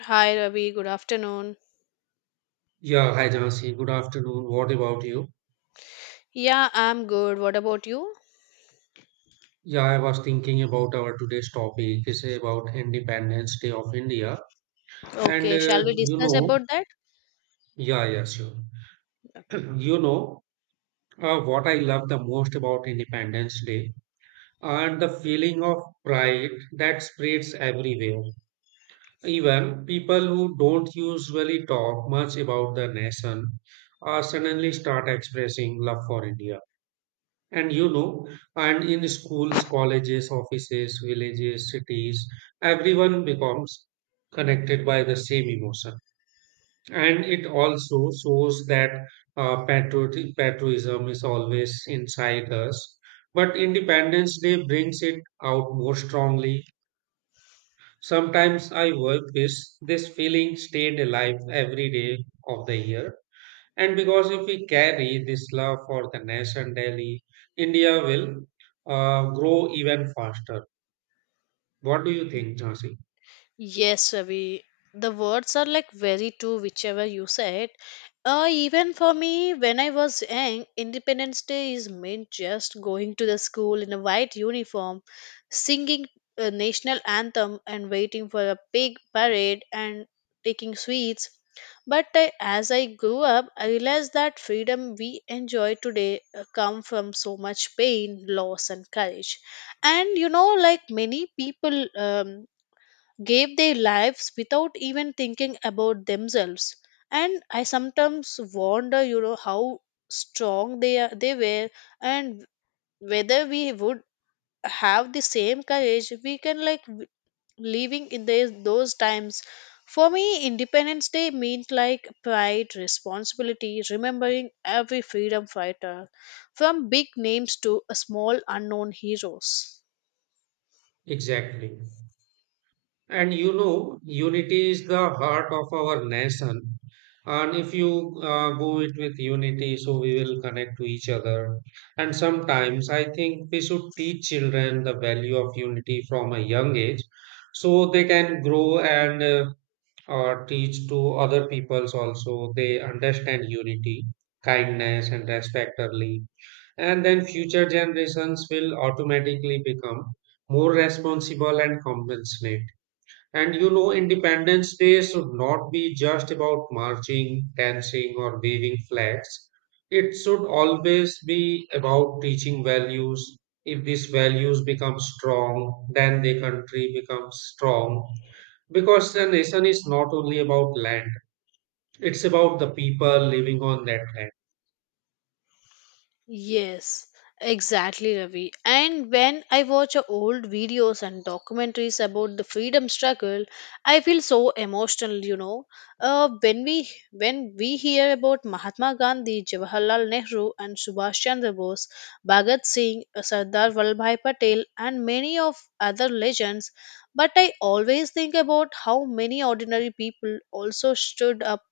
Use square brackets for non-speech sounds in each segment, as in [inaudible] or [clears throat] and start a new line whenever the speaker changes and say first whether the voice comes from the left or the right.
left: Hi Ravi, good afternoon.
right: Yeah, hi Jansi. Good afternoon. What about you?
left: Yeah, I'm good. What about you?
right: Yeah, I was thinking about our today's topic is about Independence Day of India. And
left: Okay, shall we
right: uh, you
left: discuss about
right: know,
left: that?
right: yeah, yeah, sure.
left: Okay.
right: [clears throat] You know, what I love the most about Independence Day and the feeling of pride that spreads everywhere. Even people who don't usually talk much about the nation suddenly start expressing love for India. And you know, and in schools, colleges, offices, villages, cities, everyone becomes connected by the same emotion. And it also shows that patriotism is always inside us. But Independence Day brings it out more strongly. Sometimes I work with this feeling stayed alive every day of the year, and because if we carry this love for the nation daily, India will grow even faster. What do you think, Jhansi?
left: Yes, Ravi. The words are like very true, whichever you said. Even for me, when I was young, Independence Day is meant just going to the school in a white uniform, singing a national anthem, and waiting for a big parade and taking sweets. But as I grew up, I realized that freedom we enjoy today, come from so much pain, loss, and courage. And like many people. Gave their lives without even thinking about themselves, and I sometimes wonder, how strong they are they were, and whether we would have the same courage. We can like w- Living in those times, for me Independence Day means like pride, responsibility, remembering every freedom fighter, from big names to a small unknown heroes.
right: Exactly. And you know, unity is the heart of our nation. And if you go it with unity, so we will connect to each other. And sometimes I think we should teach children the value of unity from a young age so they can grow, and or teach to other peoples also they understand unity, kindness, and respect early, and then future generations will automatically become more responsible and compassionate. And you know, Independence Day should not be just about marching, dancing, or waving flags. It should always be about teaching values. If these values become strong, then the country becomes strong. Because a nation is not only about land, it's about the people living on that land.
left: Yes, exactly, Ravi. And when I watch a old videos and documentaries about the freedom struggle, I feel so emotional. You know, when we hear about Mahatma Gandhi, Jawaharlal Nehru, and Subhash Chandra Bose, Bhagat Singh, Sardar Vallabhai Patel, and many of other legends, but I always think about how many ordinary people also stood up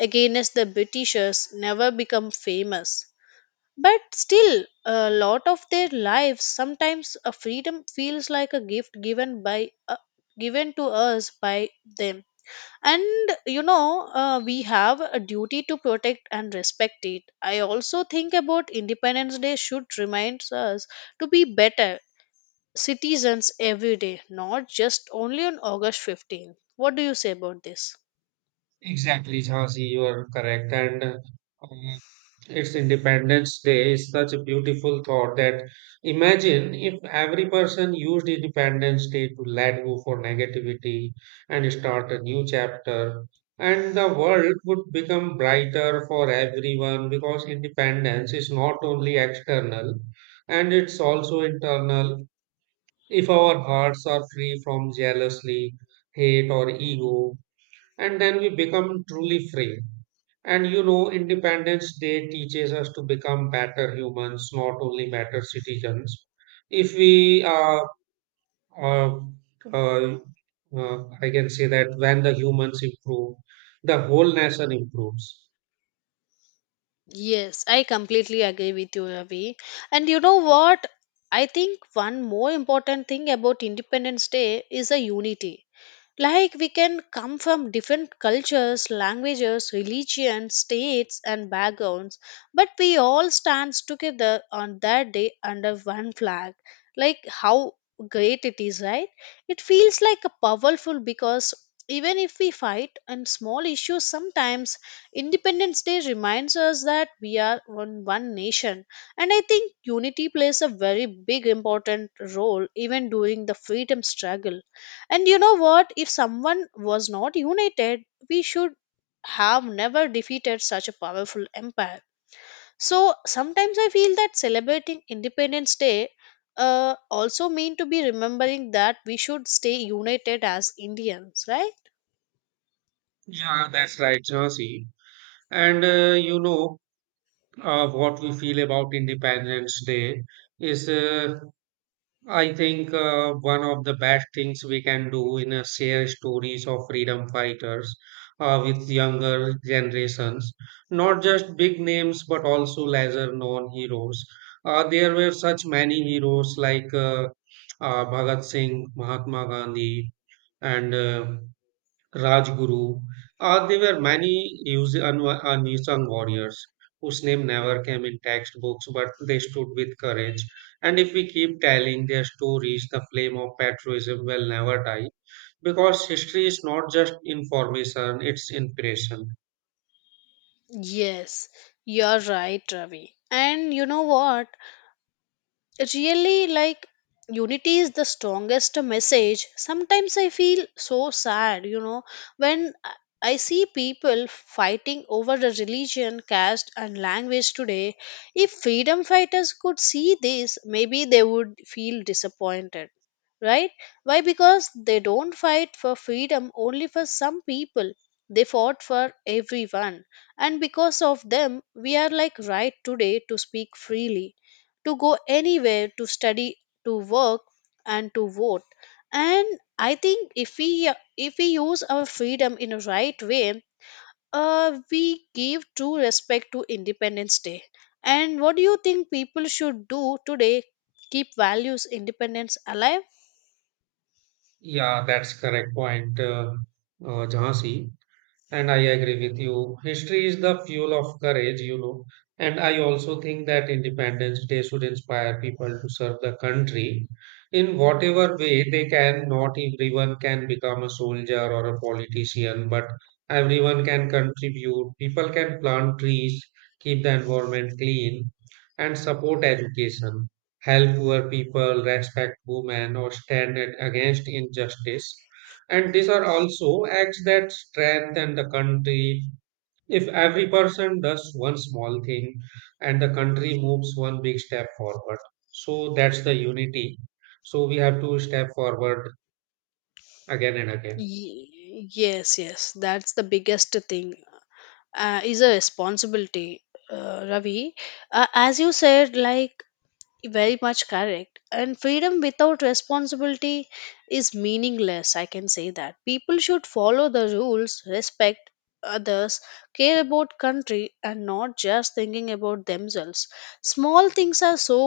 left: against the Britishers, never become famous but still, a lot of their lives, sometimes a freedom feels like a gift given to us by them. And we have a duty to protect and respect it. I also think about Independence Day should remind us to be better citizens every day, not just only on August 15th. What do you say about this?
right: Exactly, Jhansi, you are correct. And uh, It's Independence Day is such a beautiful thought that imagine if every person used Independence Day to let go for negativity and start a new chapter, and the world would become brighter for everyone, because independence is not only external, and it's also internal. If our hearts are free from jealousy, hate, or ego, and then we become truly free. And you know, Independence Day teaches us to become better humans, not only better citizens. If we uh, uh, I can say that when the humans improve, the whole nation improves.
left: Yes, I completely agree with you, Ravi. And you know what? I think one more important thing about Independence Day is a unity. Like we can come from different cultures, languages, religions, states, and backgrounds, but we all stand together on that day under one flag. Like how great it is, right? It feels like a powerful because even if we fight on small issues sometimes, Independence Day reminds us that we are one, one nation. And I think unity plays a very big important role even during the freedom struggle. And you know what? If someone was not united, we should have never defeated such a powerful empire. So sometimes I feel that celebrating Independence Day, also mean to be remembering that we should stay united as Indians, right?
right: Yeah, that's right, Jhansi. And you know what we feel about Independence Day is I think one of the best things we can do in a share stories of freedom fighters with younger generations, not just big names but also lesser known heroes. There were such many heroes like Bhagat Singh, Mahatma Gandhi, and Rajguru. There were many unsung warriors whose name never came in textbooks, but they stood with courage. And if we keep telling their stories, the flame of patriotism will never die, because history is not just information, it's inspiration.
left: Yes, you're right, Ravi. And you know what? Really like unity is the strongest message. Sometimes I feel so sad, you know, when I see people fighting over the religion, caste, and language today. If freedom fighters could see this, maybe they would feel disappointed, right? Why? Because they don't fight for freedom only for some people. They fought for everyone, and because of them, we are like right today to speak freely, to go anywhere, to study, to work, and to vote. And I think if we use our freedom in a right way, we give true respect to Independence Day. And what do you think people should do today? Keep values independence alive.
right: Yeah, that's correct point, Jhansi. And I agree with you. History is the fuel of courage, you know. And I also think that Independence Day should inspire people to serve the country in whatever way they can. Not everyone can become a soldier or a politician, but everyone can contribute. People can plant trees, keep the environment clean, and support education, help poor people, respect women, or against injustice. And these are also acts that strengthen the country. If every person does one small thing and the country moves one big step forward, so that's the unity. So we have to step forward again and again.
left: Yes, that's the biggest thing, is a responsibility, Ravi, as you said, like, very much correct. And freedom without responsibility is meaningless, I can say that. People should follow the rules, respect others, care about country and not just thinking about themselves. Small things are so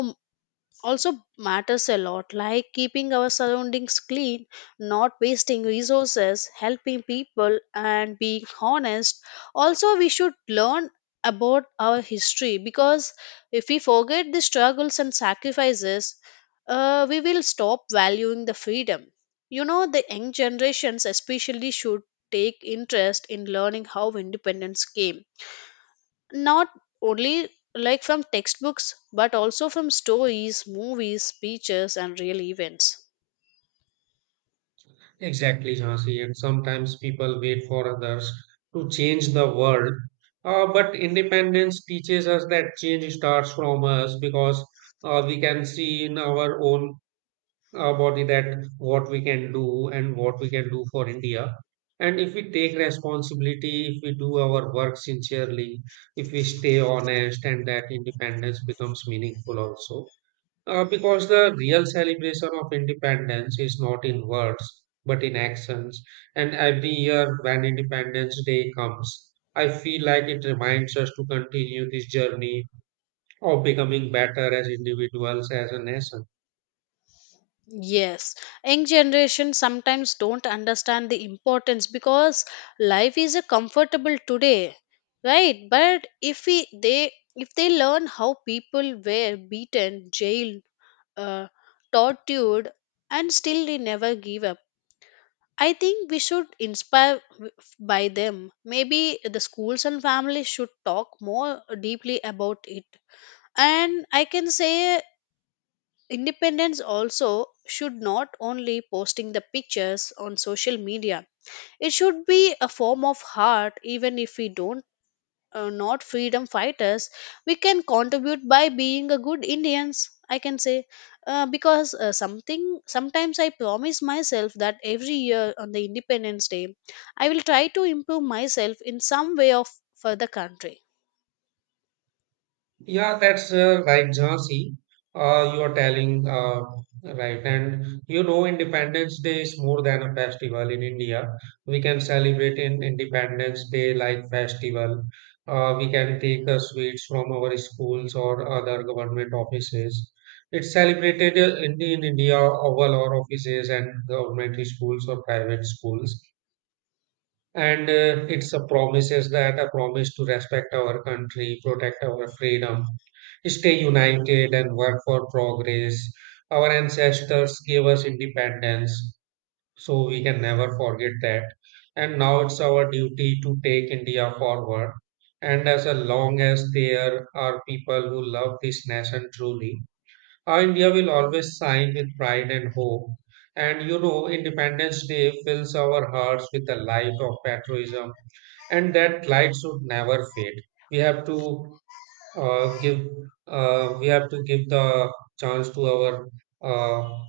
left: also matters a lot, like keeping our surroundings clean, not wasting resources, helping people, and being honest. Also we should learn about our history because if we forget the struggles and sacrifices, we will stop valuing the freedom. You know, the young generations especially should take interest in learning how independence came, not only like from textbooks but also from stories, movies, speeches, and real events.
right: Exactly, Jhansi. And sometimes people wait for others to change the world. But independence teaches us that change starts from us, because we can see in our own about that what we can do and what we can do for India. And if we take responsibility, if we do our work sincerely, if we stay honest, and that independence becomes meaningful also. Because the real celebration of independence is not in words but in actions. And every year when Independence Day comes, I feel like it reminds us to continue this journey of becoming better as individuals, as a nation.
left: Yes, young generation sometimes don't understand the importance because life is a comfortable today, right? But if they learn how people were beaten, jailed, uh, tortured, and still they never give up, I think we should inspire by them. Maybe the schools and families should talk more deeply about it. And I can say independence also should not only posting the pictures on social media. It should be a form of heart, even if we don't not freedom fighters, we can contribute by being a good Indians, I can say. Because something sometimes I promise myself that every year on the Independence Day, I will try to improve myself in some way of for the country.
right: Yeah, that's right, Jhansi. You are telling right, and you know, Independence Day is more than a festival in India. We can celebrate in Independence Day like festival. We can take sweets from our schools or other government offices. It's celebrated in India, oval or offices and government schools or private schools, and it's a promises that a promise to respect our country, protect our freedom, stay united, and work for progress. Our ancestors gave us independence, so we can never forget that, and now it's our duty to take India forward. And as long as there are people who love this nation truly, our India will always shine with pride and hope. And you know, Independence Day fills our hearts with the light of patriotism, and that light should never fade. We have to uh, give we have to give the chance to our uh,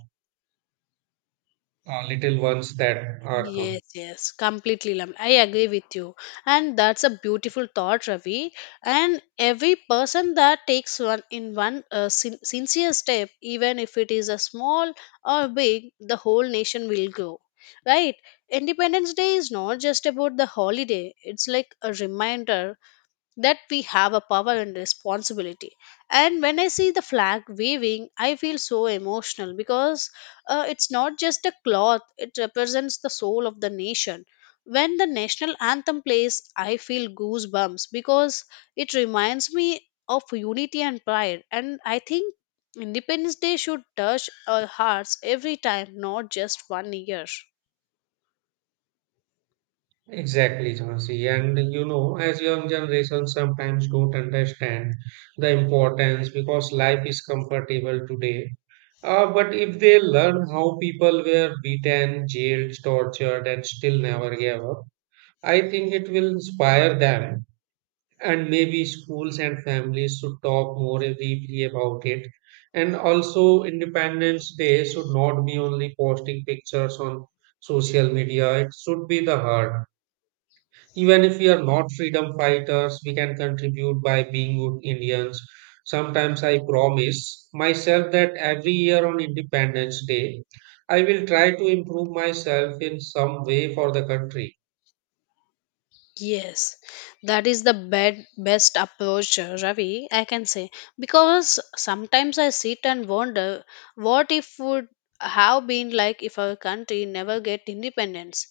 right: little ones that are come.
left: Yes, yes, completely. I agree with you. And that's a beautiful thought, Ravi. And every person that takes one, sincere step, even if it is a small or big, the whole nation will grow. Right? Independence Day is not just about the holiday, it's like a reminder that we have a power and responsibility. And when I see the flag waving, I feel so emotional because, it's not just a cloth, it represents the soul of the nation. When the national anthem plays, I feel goosebumps because it reminds me of unity and pride. And I think Independence Day should touch our hearts every time, not just one year.
right: Exactly, Jhansi. And you know, as young generation sometimes don't understand the importance because life is comfortable today. But if they learn how people were beaten, jailed, tortured, and still never gave up, I think it will inspire them. And maybe schools and families should talk more deeply about it. And also, Independence Day should not be only posting pictures on social media, it should be the heart. Even if we are not freedom fighters, we can contribute by being good Indians. Sometimes I promise myself that every year on Independence Day, I will try to improve myself in some way for the country.
left: Yes, that is the best approach, Ravi. I can say because sometimes I sit and wonder what if would have been like if our country never get independence.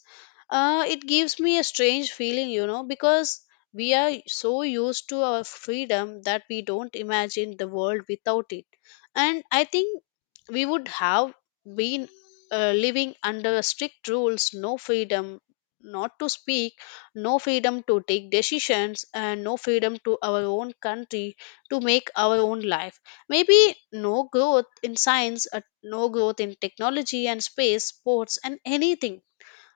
left: It gives me a strange feeling, you know, because we are so used to our freedom that we don't imagine the world without it. And I think we would have been, living under strict rules, no freedom, not to speak, no freedom to take decisions, and no freedom to our own country to make our own life, maybe no growth in science, no growth in technology and space, sports, and anything.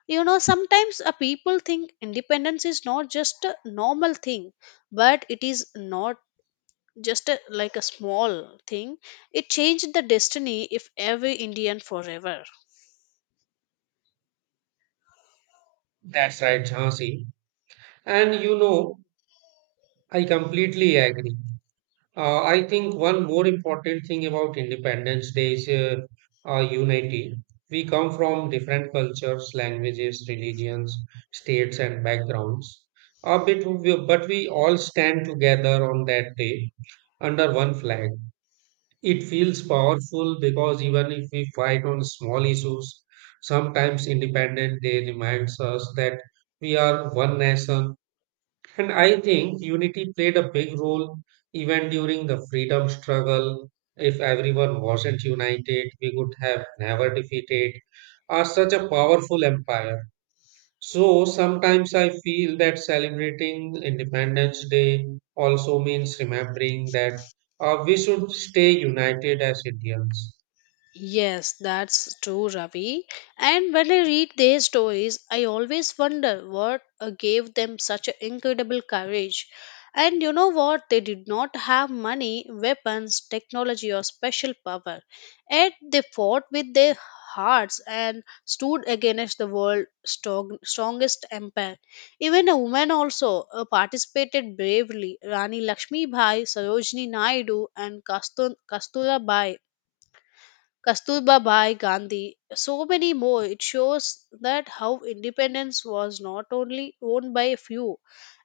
left: You know, sometimes, people think independence is not just a normal thing, but it is not just a, like a small thing. It changed the destiny if every Indian forever.
right: That's right, Jhansi. And you know, I completely agree. I think one more important thing about Independence Day is unity. We come from different cultures, languages, religions, states, and backgrounds. But we all stand together on that day under one flag. It feels powerful because even if we fight on small issues, sometimes Independence Day reminds us that we are one nation, and I think unity played a big role even during the freedom struggle. If everyone wasn't united, we would have never defeated such a powerful empire. So sometimes I feel that celebrating Independence Day also means remembering that we should stay united as Indians.
left: Yes, that's true, Ravi. And when I read their stories, I always wonder what gave them such a incredible courage. And you know what? They did not have money, weapons, technology, or special power. Yet they fought with their hearts and stood against the world's strongest empire. Even a woman also participated bravely. Rani Lakshmi Bai, Sarojini Naidu, and Kastur- Kasturabai Kasturba Bhai Gandhi, so many more. It shows that how independence was not only owned by a few,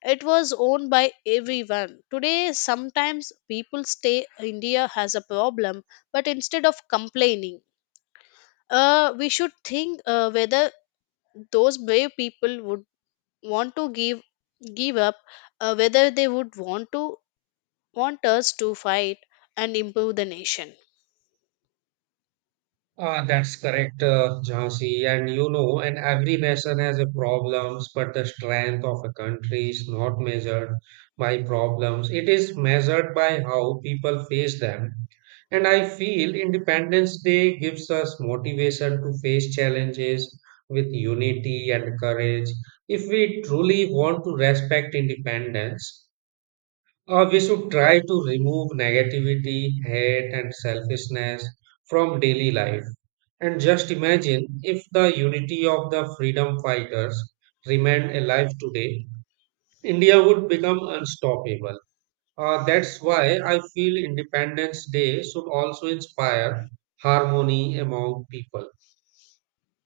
left: it was owned by everyone. Today, sometimes people say India has a problem, but instead of complaining, we should think, whether those brave people would want to give up, whether they would want us to fight and improve the nation.
right: Ah, that's correct, Jhansi. And you know, and every nation has a problems, but the strength of a country is not measured by problems. It is measured by how people face them. And I feel Independence Day gives us motivation to face challenges with unity and courage. If we truly want to respect independence, we should try to remove negativity, hate, and selfishness from daily life. And just imagine if the unity of the freedom fighters remained alive today, India would become unstoppable. That's why I feel Independence Day should also inspire harmony among people.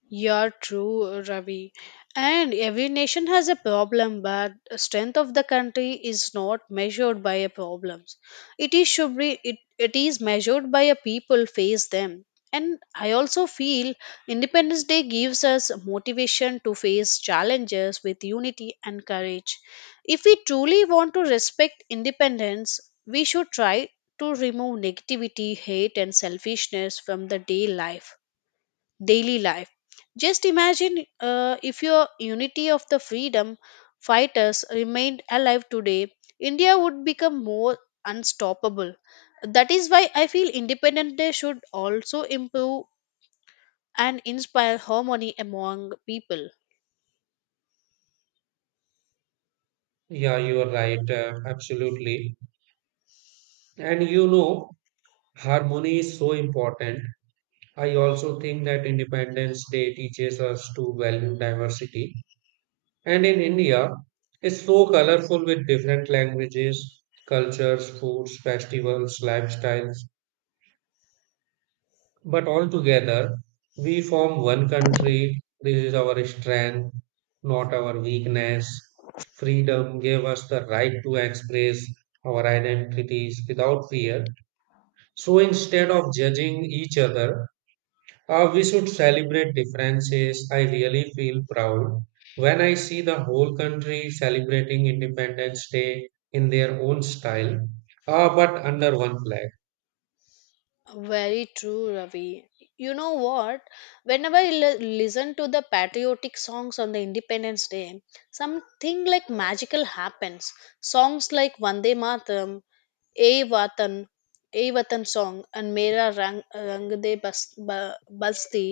left: You're true, Ravi. And every nation has a problem, but strength of the country is not measured by a problems. It is should be it, It is measured by a people face them. And I also feel Independence Day gives us motivation to face challenges with unity and courage. If we truly want to respect independence, we should try to remove negativity, hate, and selfishness from the day life daily life. Just imagine, if your unity of the freedom fighters remained alive today, India would become more unstoppable. That is why I feel Independence Day should also improve and inspire harmony among people.
right: Yeah, you are right, absolutely. And you know, harmony is so important. I also think that Independence Day teaches us to value diversity. And in India, it's so colorful with different languages, cultures, foods, festivals, lifestyles. But all together, we form one country. This is our strength, not our weakness. Freedom gave us the right to express our identities without fear. So instead of judging each other, we should celebrate differences. I really feel proud when I see the whole country celebrating Independence Day in their own style, but under one flag.
left: Very true, Ravi. You know what? Whenever I listen to the patriotic songs on the Independence Day, something like magical happens. Songs like Vande Mataram, "A Watan, A Watan" song, and "मेरा rang रंग दे बस बस्ती"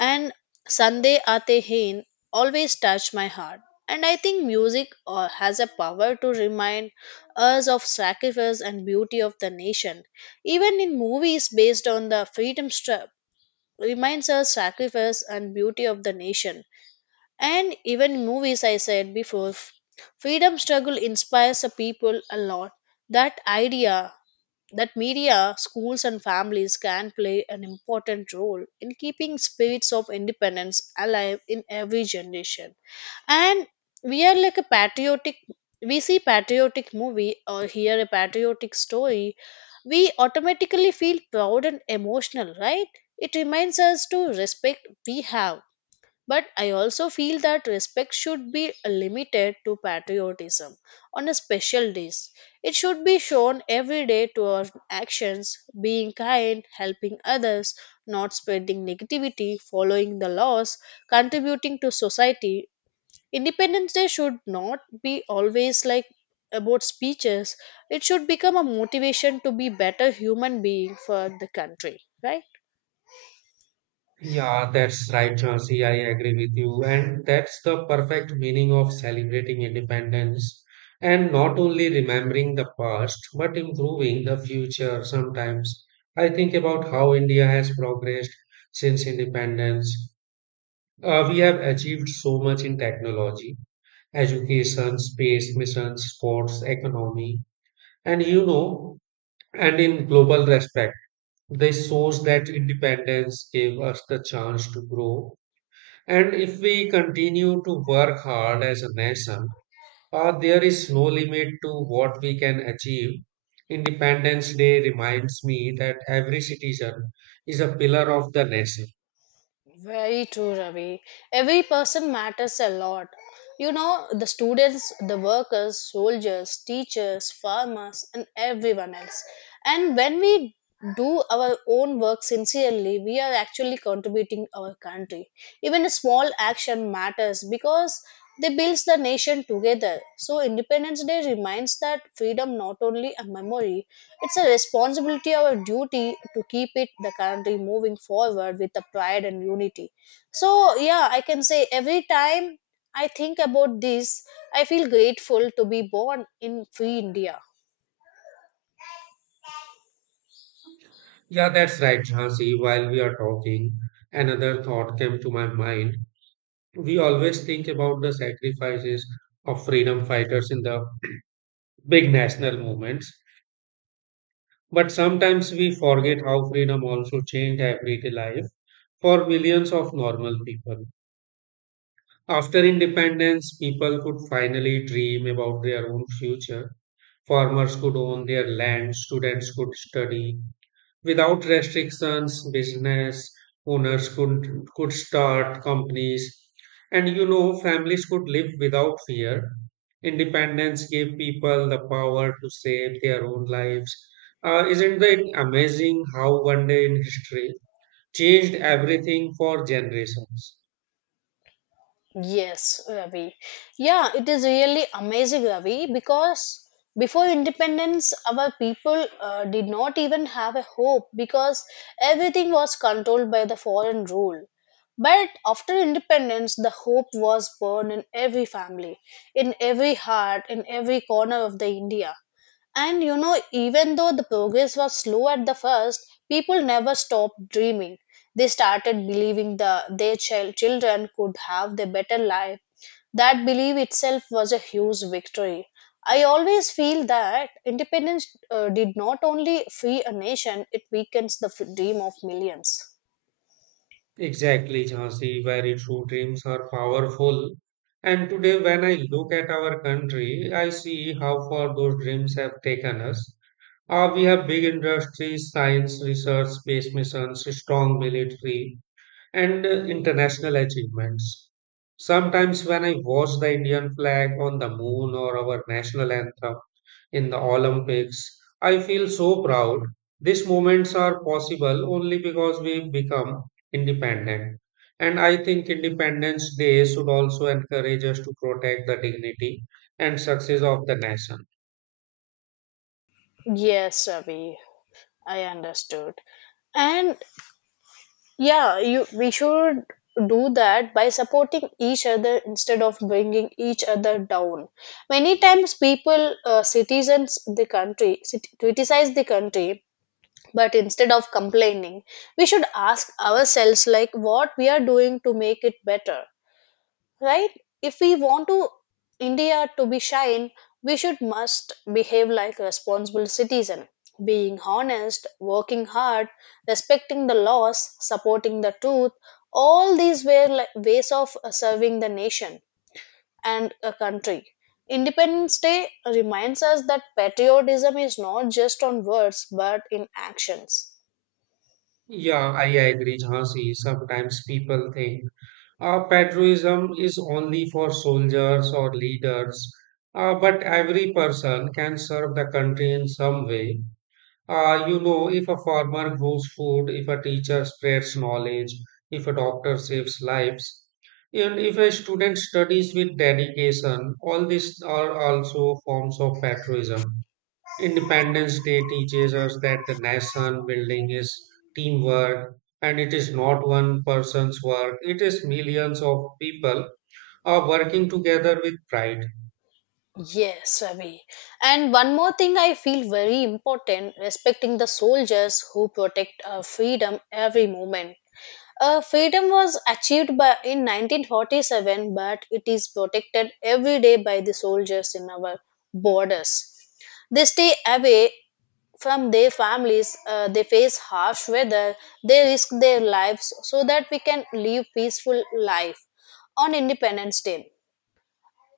left: and "Sande Aate Hain" always touch my heart. And I think music, has a power to remind us of sacrifice and beauty of the nation. Even in movies based on the freedom struggle, reminds us sacrifice and beauty of the nation. And even in movies, I said before, freedom struggle inspires the people a lot. That idea that media, schools, and families can play an important role in keeping spirits of independence alive in every generation. And we are like a patriotic. We see patriotic movie or hear a patriotic story, we automatically feel proud and emotional, right? It reminds us to respect we have, but I also feel that respect should be limited to patriotism on a special days. It should be shown every day to our actions, being kind, helping others, not spreading negativity, following the laws, contributing to society. Independence Day should not be always like about speeches. It should become a motivation to be better human being for the country, right?
right: Yeah, that's right, Jhansi. I agree with you. And that's the perfect meaning of celebrating independence and not only remembering the past, but improving the future. Sometimes I think about how India has progressed since independence. We have achieved so much in technology, education, space missions, sports, economy, and you know, and in global respect. This shows that independence gave us the chance to grow. And if we continue to work hard as a nation, there is no limit to what we can achieve. Independence Day reminds me that every citizen is a pillar of the nation.
left: Very true, Ravi. Every person matters a lot. You know, the students, the workers, soldiers, teachers, farmers, and everyone else. And when we do our own work sincerely, we are actually contributing our country. Even a small action matters because they builds the nation together. So Independence Day reminds that freedom not only a memory, it's a responsibility, our duty to keep it the country moving forward with the pride and unity. So yeah, I can say every time I think about this, I feel grateful to be born in free India.
right: Yeah, that's right, Jhansi. While we are talking, another thought came to my mind. We always think about the sacrifices of freedom fighters in the big national movements, but sometimes we forget how freedom also changed everyday life for millions of normal people. After independence, people could finally dream about their own future. Farmers could own their land, students could study without restrictions, business owners could start companies, and you know, families could live without fear. Independence gave people the power to shape their own lives. Isn't it amazing how one day in history changed everything for generations?
left: Yes, Ravi. Yeah, it is really amazing, Ravi, because before independence, our people did not even have a hope because everything was controlled by the foreign rule. But after independence, the hope was born in every family, in every heart, in every corner of the India. And you know, even though the progress was slow at the first, people never stopped dreaming. They started believing their children could have a better life. That belief itself was a huge victory. I always feel that independence did not only free a nation, it weakens the dream of millions.
right: Exactly, Jhansi, very true. Dreams are powerful. And today, when I look at our country, I see how far those dreams have taken us. We have big industries, science research, space missions, strong military, and international achievements. Sometimes, when I watch the Indian flag on the moon or our national anthem in the Olympics, I feel so proud. These moments are possible only because we've become independent. And I think Independence Day should also encourage us to protect the dignity and success of the nation.
left: Yes, Ravi, I understood. And yeah, you we should do that by supporting each other instead of bringing each other down. Many times, people, citizens, the country criticize the country, but instead of complaining, we should ask ourselves like what we are doing to make it better, right? If we want to india to be shine, we should must behave like a responsible citizen, being honest, working hard, respecting the laws, supporting the truth. All these were like ways of serving the nation and a country. Independence day reminds us that patriotism is not just on words but in actions.
right: Yeah, I agree, Jhansi. Sometimes people think patriotism is only for soldiers or leaders, but every person can serve the country in some way. You know, if a farmer grows food, if a teacher spreads knowledge, if a doctor saves lives, and if a student studies with dedication, all these are also forms of patriotism. Independence Day teaches us that the nation building is teamwork, and it is not one person's work, it is millions of people are working together with pride.
left: Yes, Ravi. And one more thing I feel very important, respecting the soldiers who protect our freedom every moment. Freedom was achieved by, in 1947, but it is protected every day by the soldiers in our borders. They stay away from their families, they face harsh weather, they risk their lives so that we can live peaceful life on Independence Day.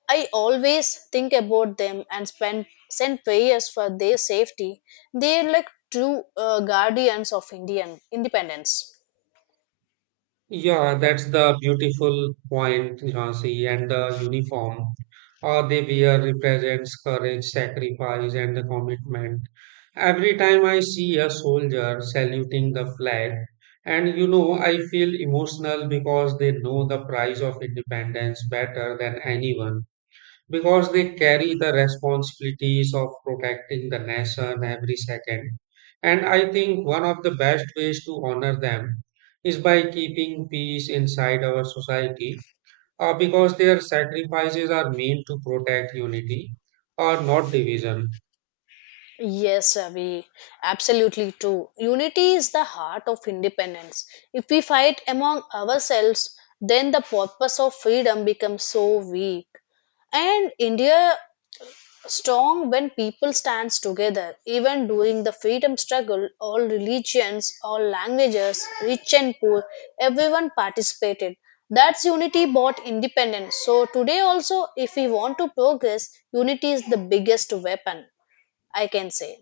left: I always think about them and send prayers for their safety. They are like true guardians of Indian independence.
right: Yeah, that's the beautiful point, Jhansi, and the uniform or they wear represents courage, sacrifice, and the commitment. Every time I see a soldier saluting the flag, and you know, I feel emotional because they know the price of independence better than anyone, because they carry the responsibilities of protecting the nation every second. And I think one of the best ways to honor them is by keeping peace inside our society, because their sacrifices are meant to protect unity or not division.
left: Yes, Ravi, absolutely true. Unity is the heart of independence. If we fight among ourselves, then the purpose of freedom becomes so weak. And India strong when people stands together. Even during the freedom struggle, all religions, all languages, rich and poor, everyone participated. That's unity bought independence. So today also, if we want to progress, unity is the biggest weapon, I can say.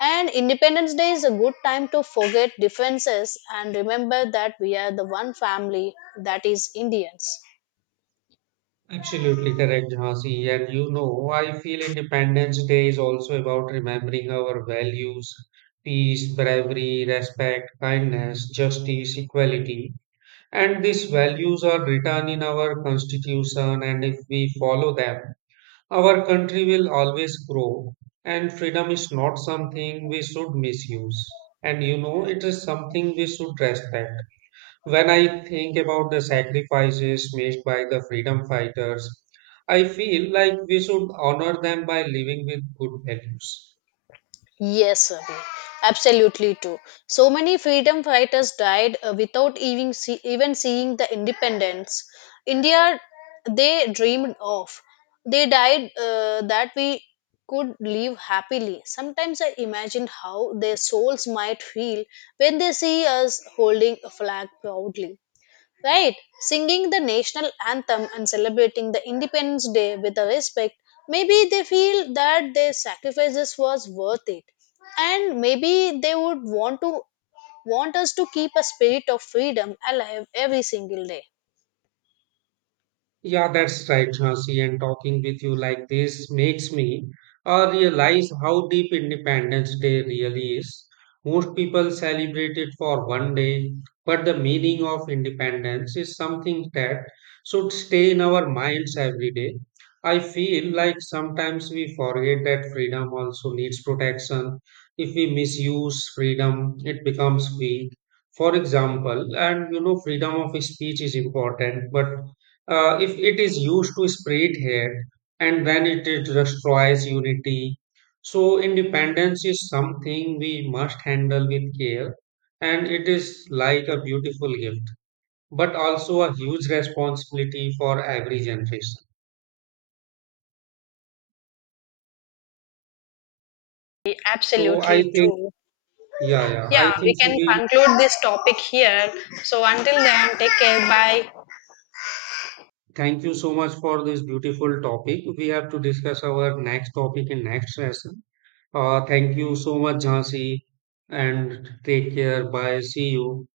left: And independence day is a good time to forget differences and remember that we are the one family, that is indians.
right: Absolutely correct, Jhansi. And you know, I feel Independence Day is also about remembering our values: peace, bravery, respect, kindness, justice, equality. And these values are written in our constitution, and if we follow them, our country will always grow. And freedom is not something we should misuse. And you know, it is something we should respect. When I think about the sacrifices made by the freedom fighters, I feel like we should honor them by living with good values.
left: Yes, Abhi, absolutely too. So many freedom fighters died without even seeing the independence India they dreamed of. They died that we could live happily. Sometimes I imagine how their souls might feel when they see us holding a flag proudly. Right, singing the national anthem and celebrating the Independence Day with a respect, maybe they feel that their sacrifices was worth it. And maybe they would want us to keep a spirit of freedom alive every single day.
right: Yeah, that's right, Jhansi. And talking with you like this makes me realize how deep Independence Day really is. Most people celebrate it for one day, but the meaning of independence is something that should stay in our minds every day. I feel like sometimes we forget that freedom also needs protection. If we misuse freedom, it becomes weak. For example, and you know, freedom of speech is important, but if it is used to spread hate, and then it is destroys unity. So, independence is something we must handle with care, and it is like a beautiful gift, but also a huge responsibility for every generation. So, I
left: Absolutely
right: think,
left: true.
right: yeah,
left: Yeah,
right: I
left: we
right: think so.
left: can
right: We
left: conclude this topic here. So until then, take care. Bye.
right: thank you so much for this beautiful topic. We have to discuss our next topic in next session. Thank you so much, Jhansi, and take care. Bye. See you.